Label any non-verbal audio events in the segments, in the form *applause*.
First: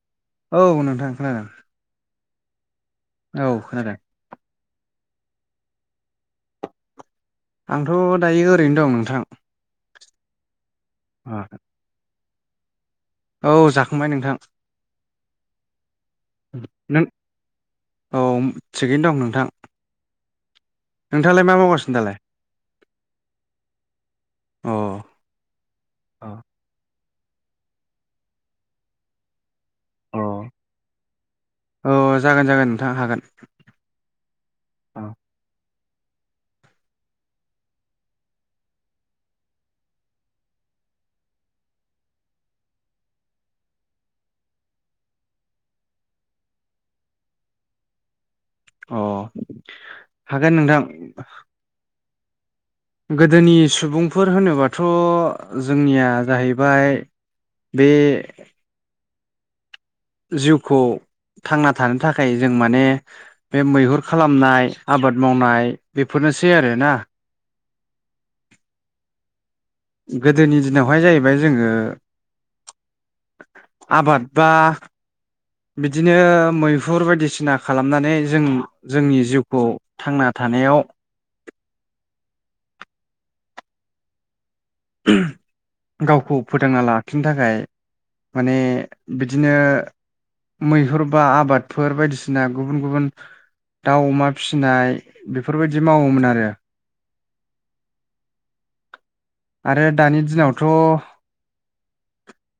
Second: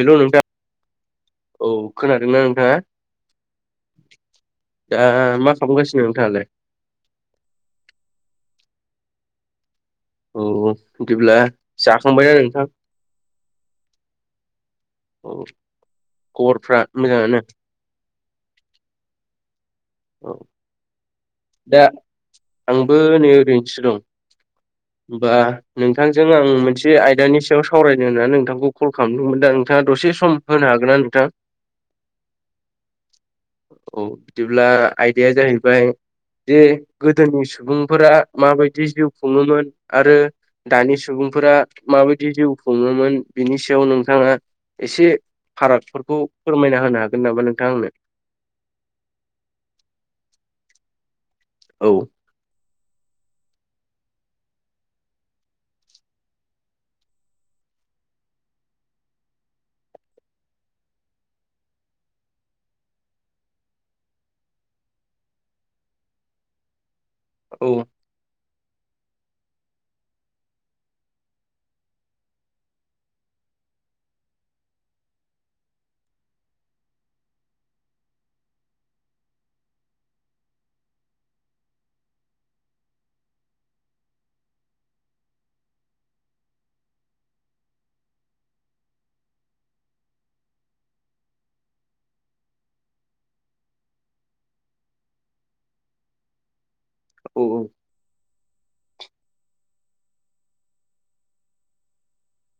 हेल' नोंथां औ नोंथां खोनादों औ खोनादोंना नोंथाङा? औ खोनादों दा मा खालामगासिनो नोंथाङालाय? आंथ' दायो ओरैनो दं नोंथां। औ बिदिब्ला जाखांबायना नोंथां? औ जाखांबाय नोंथां। औ। खबरफ्रा नों मोजाङानो औ थिगैनो दं नोंथां। औ। नोंथाङालाय मा दा मावगासिनो दालाय आंबो नै ओरैनोसो दं। अ होमबा नोंथांजों अ आं मोनसे आय दानि सायाव सावरायनो होननानै नोंथांखौ कल खालामदोंमोनदां नोंथाङा दसे सम होनो हागोन ना नोंथां। अ जागोन जागोन नोंथां हागोन औ बिदिब्ला अ आयदाया जाहैबाय। जे गोदोनि सुबुंफोरा माबायदि जिउ खुङोमोन आरो दानि सुबुं फोर माबायदि जिउ खुङोमोन बिनि सायाव नोंथाङा। एसे फारागफोरखौ फोरमायना होनो हागोन नामा नोंथां आंनो। अ हागोन नोंथां। औ‌। गोदोनि सुबुंफोर होनोबाथ' जोंनिया जाहैबाय। बे जिउखौ थांना थानो थाखाय जों माने बे मैहुर खालामनाय आबाद मावनाय बेफोरनो सै आरोना औ। गोदोनि दिनावहाय जाहैबाय जोङो। आबाद बा बिदिनो मैहुर बायदिसिना खालामनानै जों जोंनि जिउखौ थांना थानायाव *inaudible* *inaudible* गावखौ फोथांना लाखिनो थाखाय माने बिदिनो। मैहुर बा आबादफोर बायदिसिना गुबुन गुबुन। दाउ अमा फिसिनाय बेफोरबायदि मावोमोन आरो औ औ। आरो दानि दिनावथ' *inaudible*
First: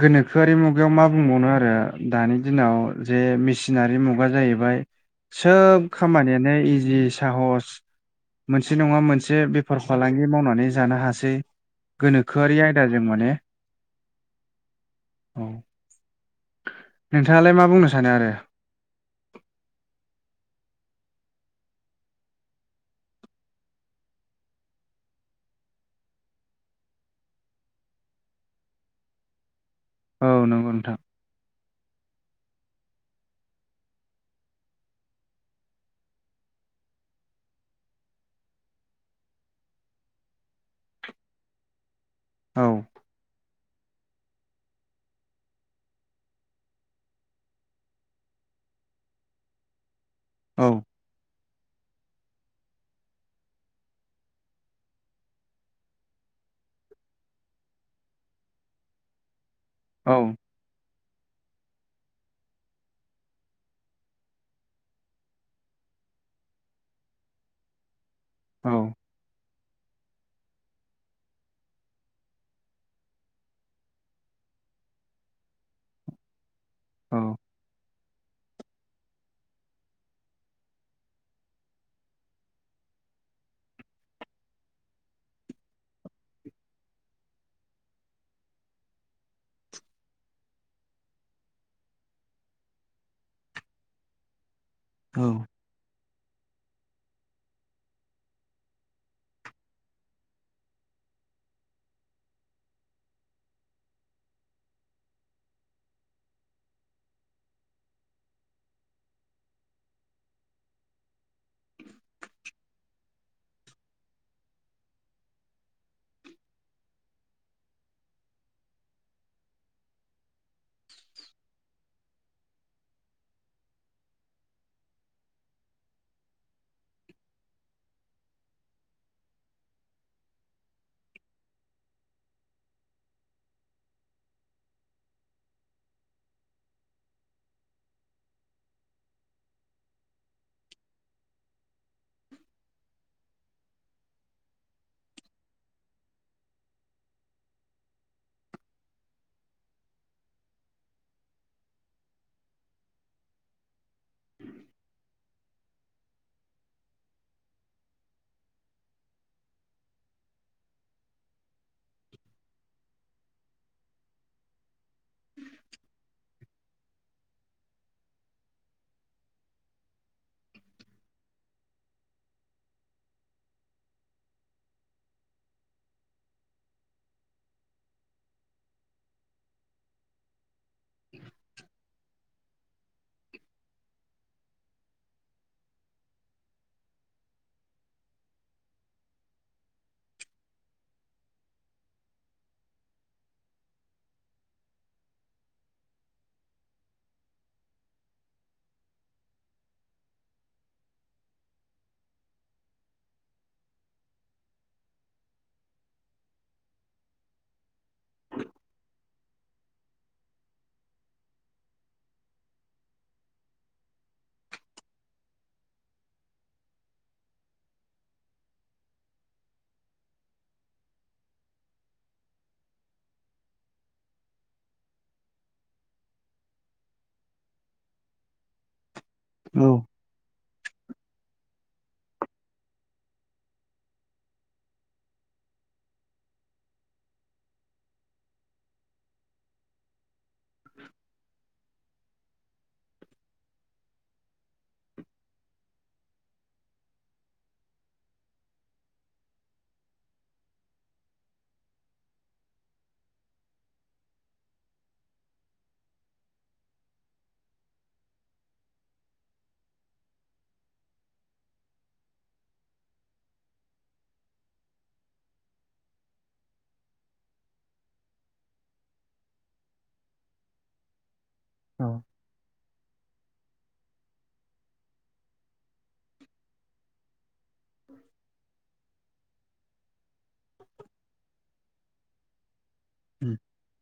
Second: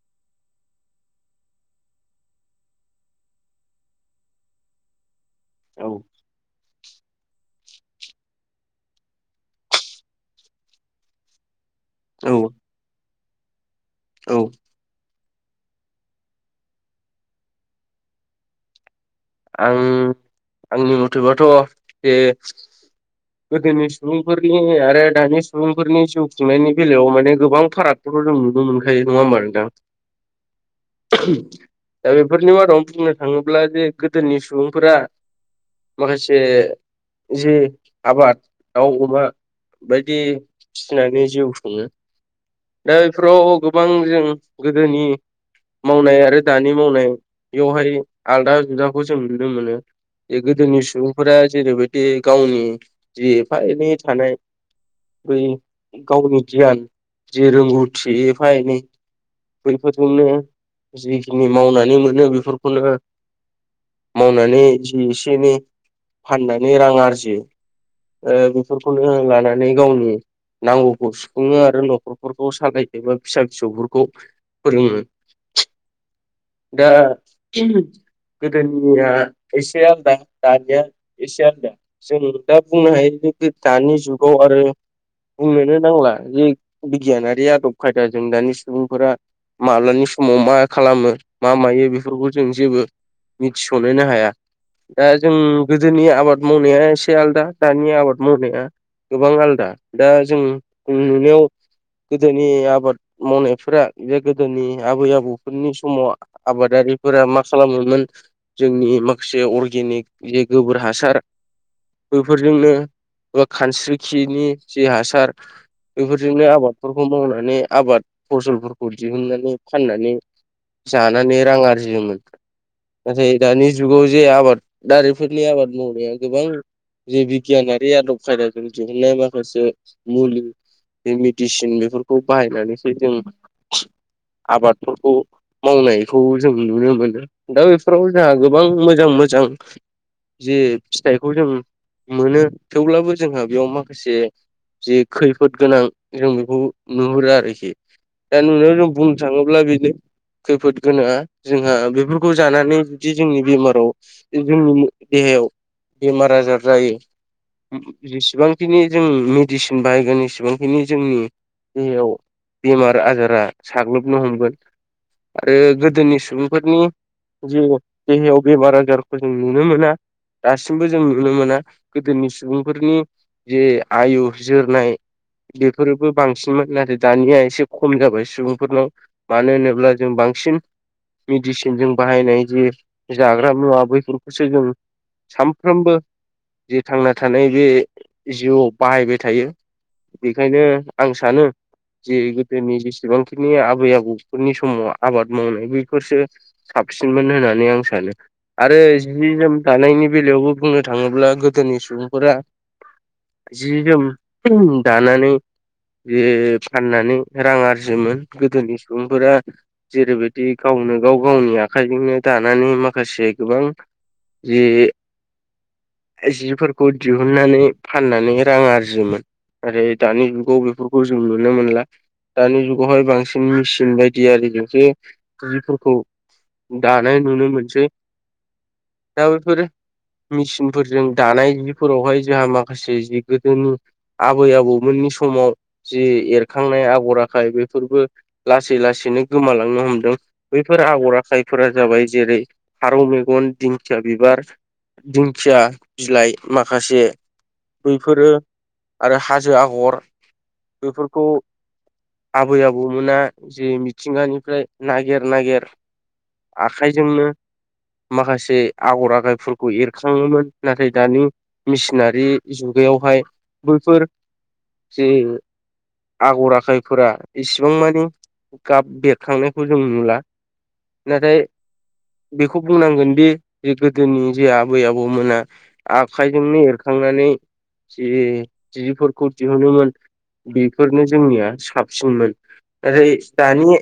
गोनोखोआरि मुगायाव मा बुंबावनो आरो दानि दिनाव जे मेसिनारि मुगा जायो हैबाय सोब औ खामानियानो इजि साहस मोनसे नङा मोनसे बेफार फालांगि मावनानै जानो हासै। गोनोखोआरि आयदाजों माने औ औ नोंथाङालाय मा बुंनो सानो आरो? आं आंनि मथेबाथ' जे गोदोनि सुबुंफोरनि आरो दानि सुबुंफोरनि जिउ खुंनायनि बेलायाव माने गोबां फारागफोर खौ नुनो मोनखायो नङा होमबा नोंथां? औ नंगौ नोंथां। दा बेफोरनि मादावनो बुंनो थाङोब्ला जे गोदोनि सुबुंफोरा माखासे जि आबाद दाउ अमा बायदि फिनानै जिउ सङो औ दा बेफोराव गो बां जों गोदोनि मावनाय आरो दानि मावनाय बेवहाय आलदा जुदा खौ जों नुनो मोनो बे औ गोदोनि सुबुंफोरा जेरैबायदि गावनि जि एफा एनै थानाय बै गावनि गियान जि रोंगौथि एफा एनै औ बैफोरजोंनो जिखिनि मावनानै मोनो बेफोरखौनो मावनानै जि एसेनि फाननानै रां आरजियो। ओ औ बेफोरखौनो लानानै गावनि नांगौखौ सुफुङो आरो न'खरफोरखौ सालायजोबो फिसा फिसौफोरखौ फोरनि दा गोदोनिया एसे आलदा दानिया एसे आलदा जों दा बुंनो हायो। दानि जुगाव आरो बुंनोनो नांला जे बिगियानारि आदब खायदाजों दानि सुबुंफोरा माब्लानि समाव मा खालामो मा मायो बेफोरखौ जों जेबो मिथिस'नोनो हाया दा औ जों गोदोनि आबाद मावनाया एसे एसे आलादा दानि आबाद मावनाया गोबां आलदा दा जों नुनायाव गोदोनि आबाद मावनायफोरा बे गोदोनि आबै आबौफोरनि समाव आबादारि फोरा मा खालामोमोन जोंनि माखासे अर्गेनिक जे गोबोर हासार बेफोरजोंनो बा खानस्रिखिनि जि हासार बेफोरजोंनो आबादफोरखौ मावनानै आबाद फसलफोरखौ दिहुननानै फाननानै जानानै रां आरजियोमोन। नाथाय दानि जुगाव जे आबाद दारिफोरनि आबाद मावनाया गोबां जे बिगियानारि आदब खायदाजों दिहुनन्नाय माखासे मुलि बे मेडिसिन बेफोरखौ बाहायनानैसो जों आबादफोरखौ मावनायखौ जों नुनो मोनो। दा बेफोराव जोंहा गोबां मोजां मोजां जे फिथाइखौ जों मोनो थेवब्लाबो जोंहा बेयाव माखासे जे खैफोद गोनां जों बेखौ नुहुरो आरोखि। दा नुनायाव जों बुंनो थाङोब्ला बेनो खैफोद गोनाङा जोंहा बेफो रखौ जानानै जुदि जोंनि बेमाराव जोंनि देहायाव बेमार आजार जायो। जेसेबांखिनि जों मेडिसिन बाहायगोन जसेबांखिनि जोंनि देहायाव बेमार आजारा साग्लोबनो हमगोन। आरो गोदोनि सुबुंफोरनि जे देहायाव बेराम आजारखौ जों नुनो मोना। दासिमबो जों नुनो मोना गोदोनि सुबुंफोरनि जे आयु जोरनाय बेफोरोबो बांसिनमोन नाथाय दानिया एसे खम जाबाय सुबुंफोरनाव मानो होनोब्ला जों बांसिन मिदिसेनजों बाहायनाय जि जाग्रा मुवा बेैफोरखौसो जों सानफ्रोमबो जे थांना थानाय बे जिउआव बाहायबाय थायो बेखायनो आं सानो जि गोदोनि जेसेबांखिनि आबै आबौफोरनि समाव आबाद मावनाय बेफोरसो साबसिनमोन होननानै आं सानो आरो जि जोम दानायनि बेलायावबो बुंनो थाङोब्ला गोदोनि सुबुंफोरा जि जोम दानानै बे फाननानै रां आरजियोमोन गोदोनि सुबुंफोरा जेरैबायदि गावनो गाव गावनि आखाइजोंनो दानानै माखासे गोबां जि जिफोरखौ दिहुननानै फाननानै रां आरजियोमोन आरो दानि जुगाव बेफोरखौ जों नुनो मोनला दानि जुगावहाय बांसिन मेसिन बायदि आरिजोंसो जिफोरखौ दानाय नुनो मोनसै दा बेफोर मेचिनफोरजों दानाय जिफोरावहाय जोंहा माखासे जि गोदोनि आबै आबौमोननि समाव जि एरखांनाय आगर आखाय बेफोरबो लासै लासैनो गोमालांनो हमदों बैफोर आगर आखाइफोरा जाबाय जेरै फारौ मेगन दिंखिया बिबार दिंखिया बिलाइ माखासे बैफोरो आरो हाजो आगर बेफोरखौ आबै आबौमोना जे मिथिंगानिफ्राय नागिर नागिर आखाइजोंनो माखासे आगर आगरफोरखौ एरखाङोमोन नाथाय दानि मेसिनारि जुग गायावहाय बैफोर जे आगर आखायफोरा इसिबां मानि गाब बेरखांनायखौ जों नुला नाथाय औ बेखौ बुंनांगोनदि जे गोदोनि जे आबै आबौमोना आखाइजोंनो एरखांनानै जि जिफोरखौ दिहुनोमोन बेफोरनो जोंनिया साबसिनमोन ओरै दानि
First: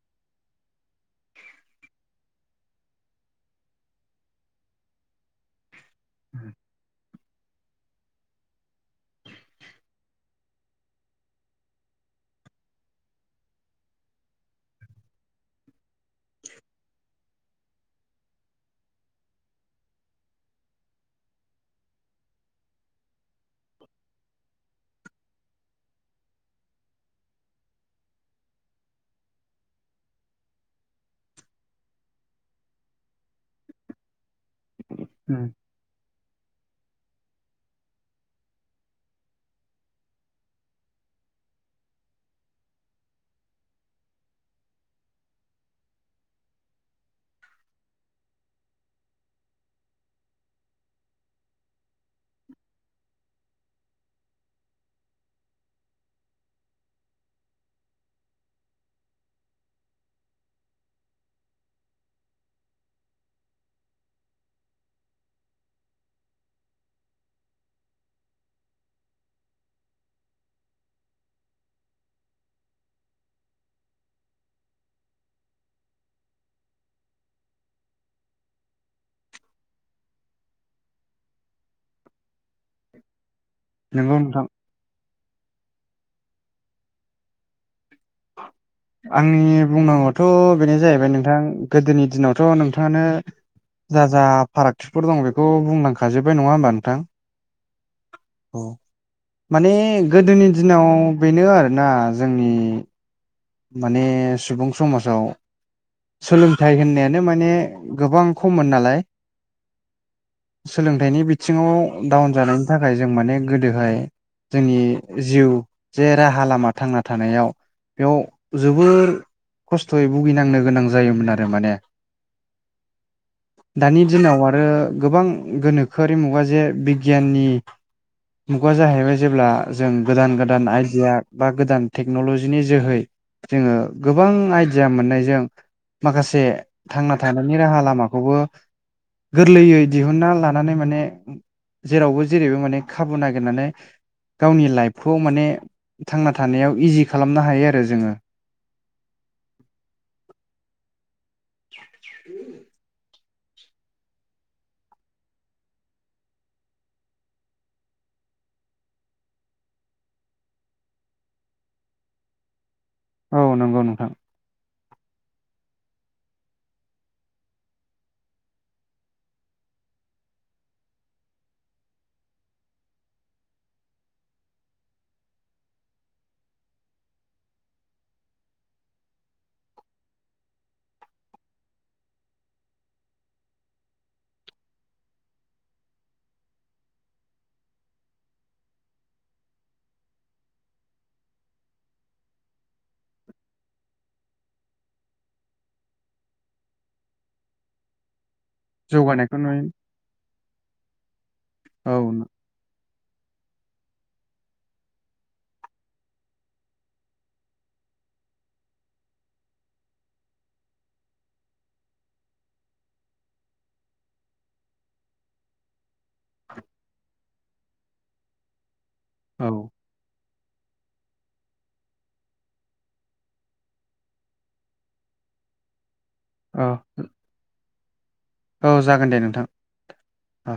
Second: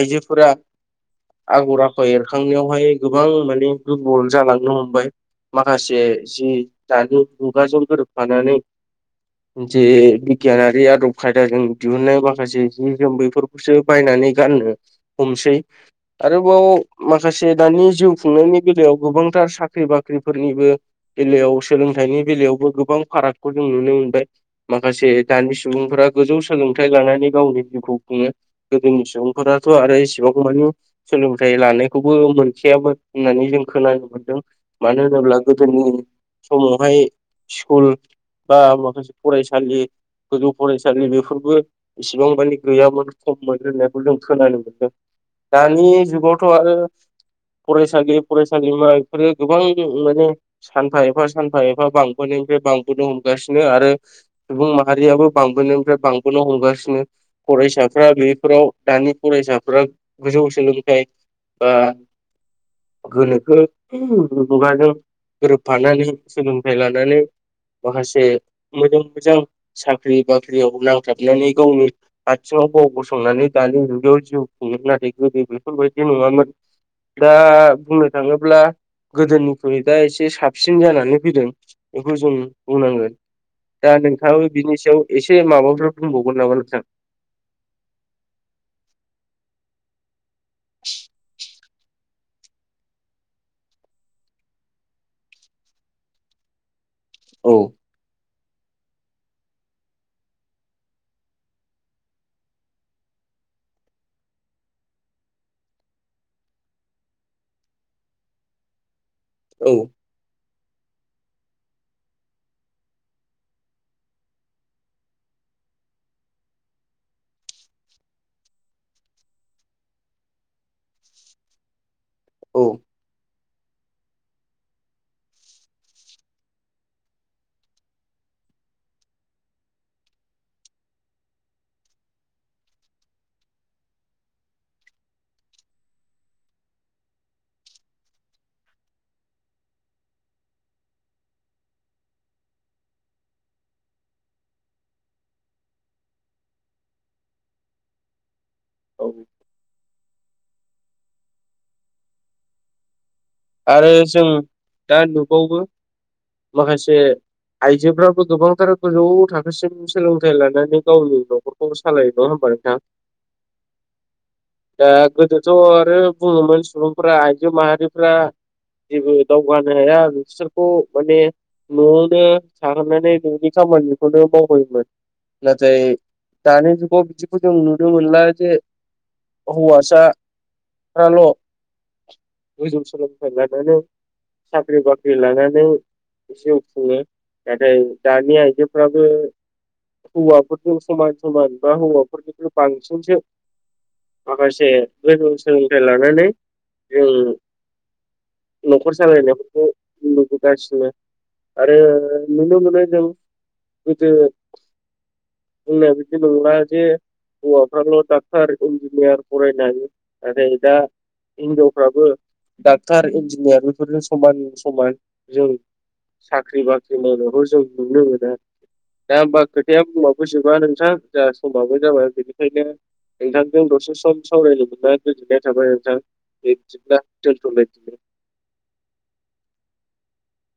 आइजोफोरा आगर आखर एरखांनायावहाय गोबां माने दुरबल जालांनो हमबाय मा माखासे जि दानि मुगाजों गोरोबफानानै जे बिगियानारि आदब खायदाजों दिहुननाय माखासे जि जोम बेफोरखौसो बायनानै नै गारनो हमसै आरोबाव माखासे दानि जिउ खुंनायनि बेलायाव गोबांथार साख्रि बाख्रिफोरनिबो बेलायाव सोलोंथाइनि बेलायावबो गोबां फारागखौ जों नुनो मोनबाय माख माखासे दानि सुबुंफोरा गोजौ सोलोंथाइ लानानै गावनि जिउखौ खुङो गोदोनि सुबुंफोराथ' आरो एसेबां मानि सोलोंथाइ लानायखौबो मोनखायामोन होननानै जों खोनानो मोनदों मानो होनोब्ला गोदोनि समावहाय स्कुल बा माखासे फरायसालि गोजौ फरायसालि बेफोरबो इसेबां मानि गैयामोन खममोन होननायखौ जों खोनानो मोनदों दानि जुगावथ' आरो फरायसालि फरायसालिमा बेफोरो गोबां माने सानफा एफा सानफा एफा बांबोनाय फ्राय बांबोनो हमगासिनो आरो सुबुं माहारियाबो बांबोनायनिफ्राय बांबोनो हमगासिनो फरायसाफ्रा बेफोराव दानि फरायसाफोरा गोजौ सोलोंथाइ बा गोनोखो मुगाजों गोरोबफानानै सोलोंथाइ लानानै माखासे मोजां मोजां साख्रि बाख्रियाव नांथाबनानै गावनि आथिङाव गाव गाव गसंनानै दानि मुगायाव जिउ खुङोमोन नाथाय गोदो बेफोरबायदि नङामोन दा बुंनो थाङोब्ला गोदोनिख्रुइ दा एसे साबसिन जानानै फैदों बेखौ जों बुंनांगोन दा नंगौ नोंथां नोंथाङाबो बिनि सायाव एसे माबाफोर बुंबावगोन नामा नोंथां आंनि बुंनांगौआथ' बेनो जाहैबाय नोंथां गोदोनि दिनावथ' नोंथाङानो जा जा फारागथिफोर दं बेखौ बुंलांखाजोब्बाय नङा होमबा नोंथां औ औ माने गोदोनि दिनाव बेनो आरोना जोंनि माने सुबुं समाजाव सोलोंथाइ होननायानो माने गोबां खममोन नालाय औ बेनि बिथिङाव डाउन जानायनि थाखाय जों माने गोदोहाय जोंनि जिउ जे राहा लामा थांना थानायाव बेयाव जोबोर खस्थ'यै भुगिनांनो गोनां जायोमोन आरो माने औ दानि दिनाव आरो गोबां गोनोखोआरि मुगा जे बिगियाननि मुगा जाहैबाय जेब्ला जों गोदान गोदान आइडिया बा गोदान टेक्न'लजिनि जोहै जोङो गोबां आइडिया मोननायजों माखासे थांना थानायनि राहा लामाखौबो गोरलैयै दिहुनन्ना लानानै माने जेरावबो जेरैबो माने खाबु नागिरनानै गावनि लाइफखौ माने थांना थानायाव इजि खालामनो हायो आरो जोङो औ *inaudible* आरो जों दा नुबावो माखासे आइजोफ्राबो गोबांथार गोजौ थाखोसिम सोलोंथाइ लानानै गावनि न'खरखौ सालायो होनबा नोंथां औ नंगौ नोंथां दा गोदोथ' आरो बुङोमोन सुबुंफ्रा आइजो माहारिफ्रा जेबो दावगानो हाया बिसोरखौ माने न'आवनो थाहोनानै न'नि खामानि बेखौनो मावबाय मोन नाथाय दानि जुगाव बिदिखौ जों नुनो मोनला जे हौवासाफ्राल' गोजौ सोलों था लानानै साख्रि बाख्रि लानानै जिउ खुङो नाथाय दानि आइजोफ्राबो हौवाफोरजों समान समान बा हौवाफोरनिख्रुइ बांसिनसो माखासे गोजौ सोलोंथाइ लानानै जों न'खर जौगानायखौ नुयो सालायनायफोरखौ नुबोगासिनो आरो औ नुनो मोननाय जों गोदो जोंनाया बिदि नंला जे हौवाफ्राल' डाक्टर इन्जिनियार फरायनो हायो नाथाय दा हिनजावफ्राबो दा डाक्टार इन्जिनियार बेफोरजों समान समान जों साख्रि बाख्रि मावनायबो जों नुनो मोनो दा होनबा औ खोथाया *unintelligible* नोंथां जा समाबो जाबाय बेनिखायनो नोंथांजों दसे सम सावरायनो मोनना गोजोननाय थाबाय नोंथां औ बिदिब्ला दोनथ'लायनि औ जागोन दे नोंथां औ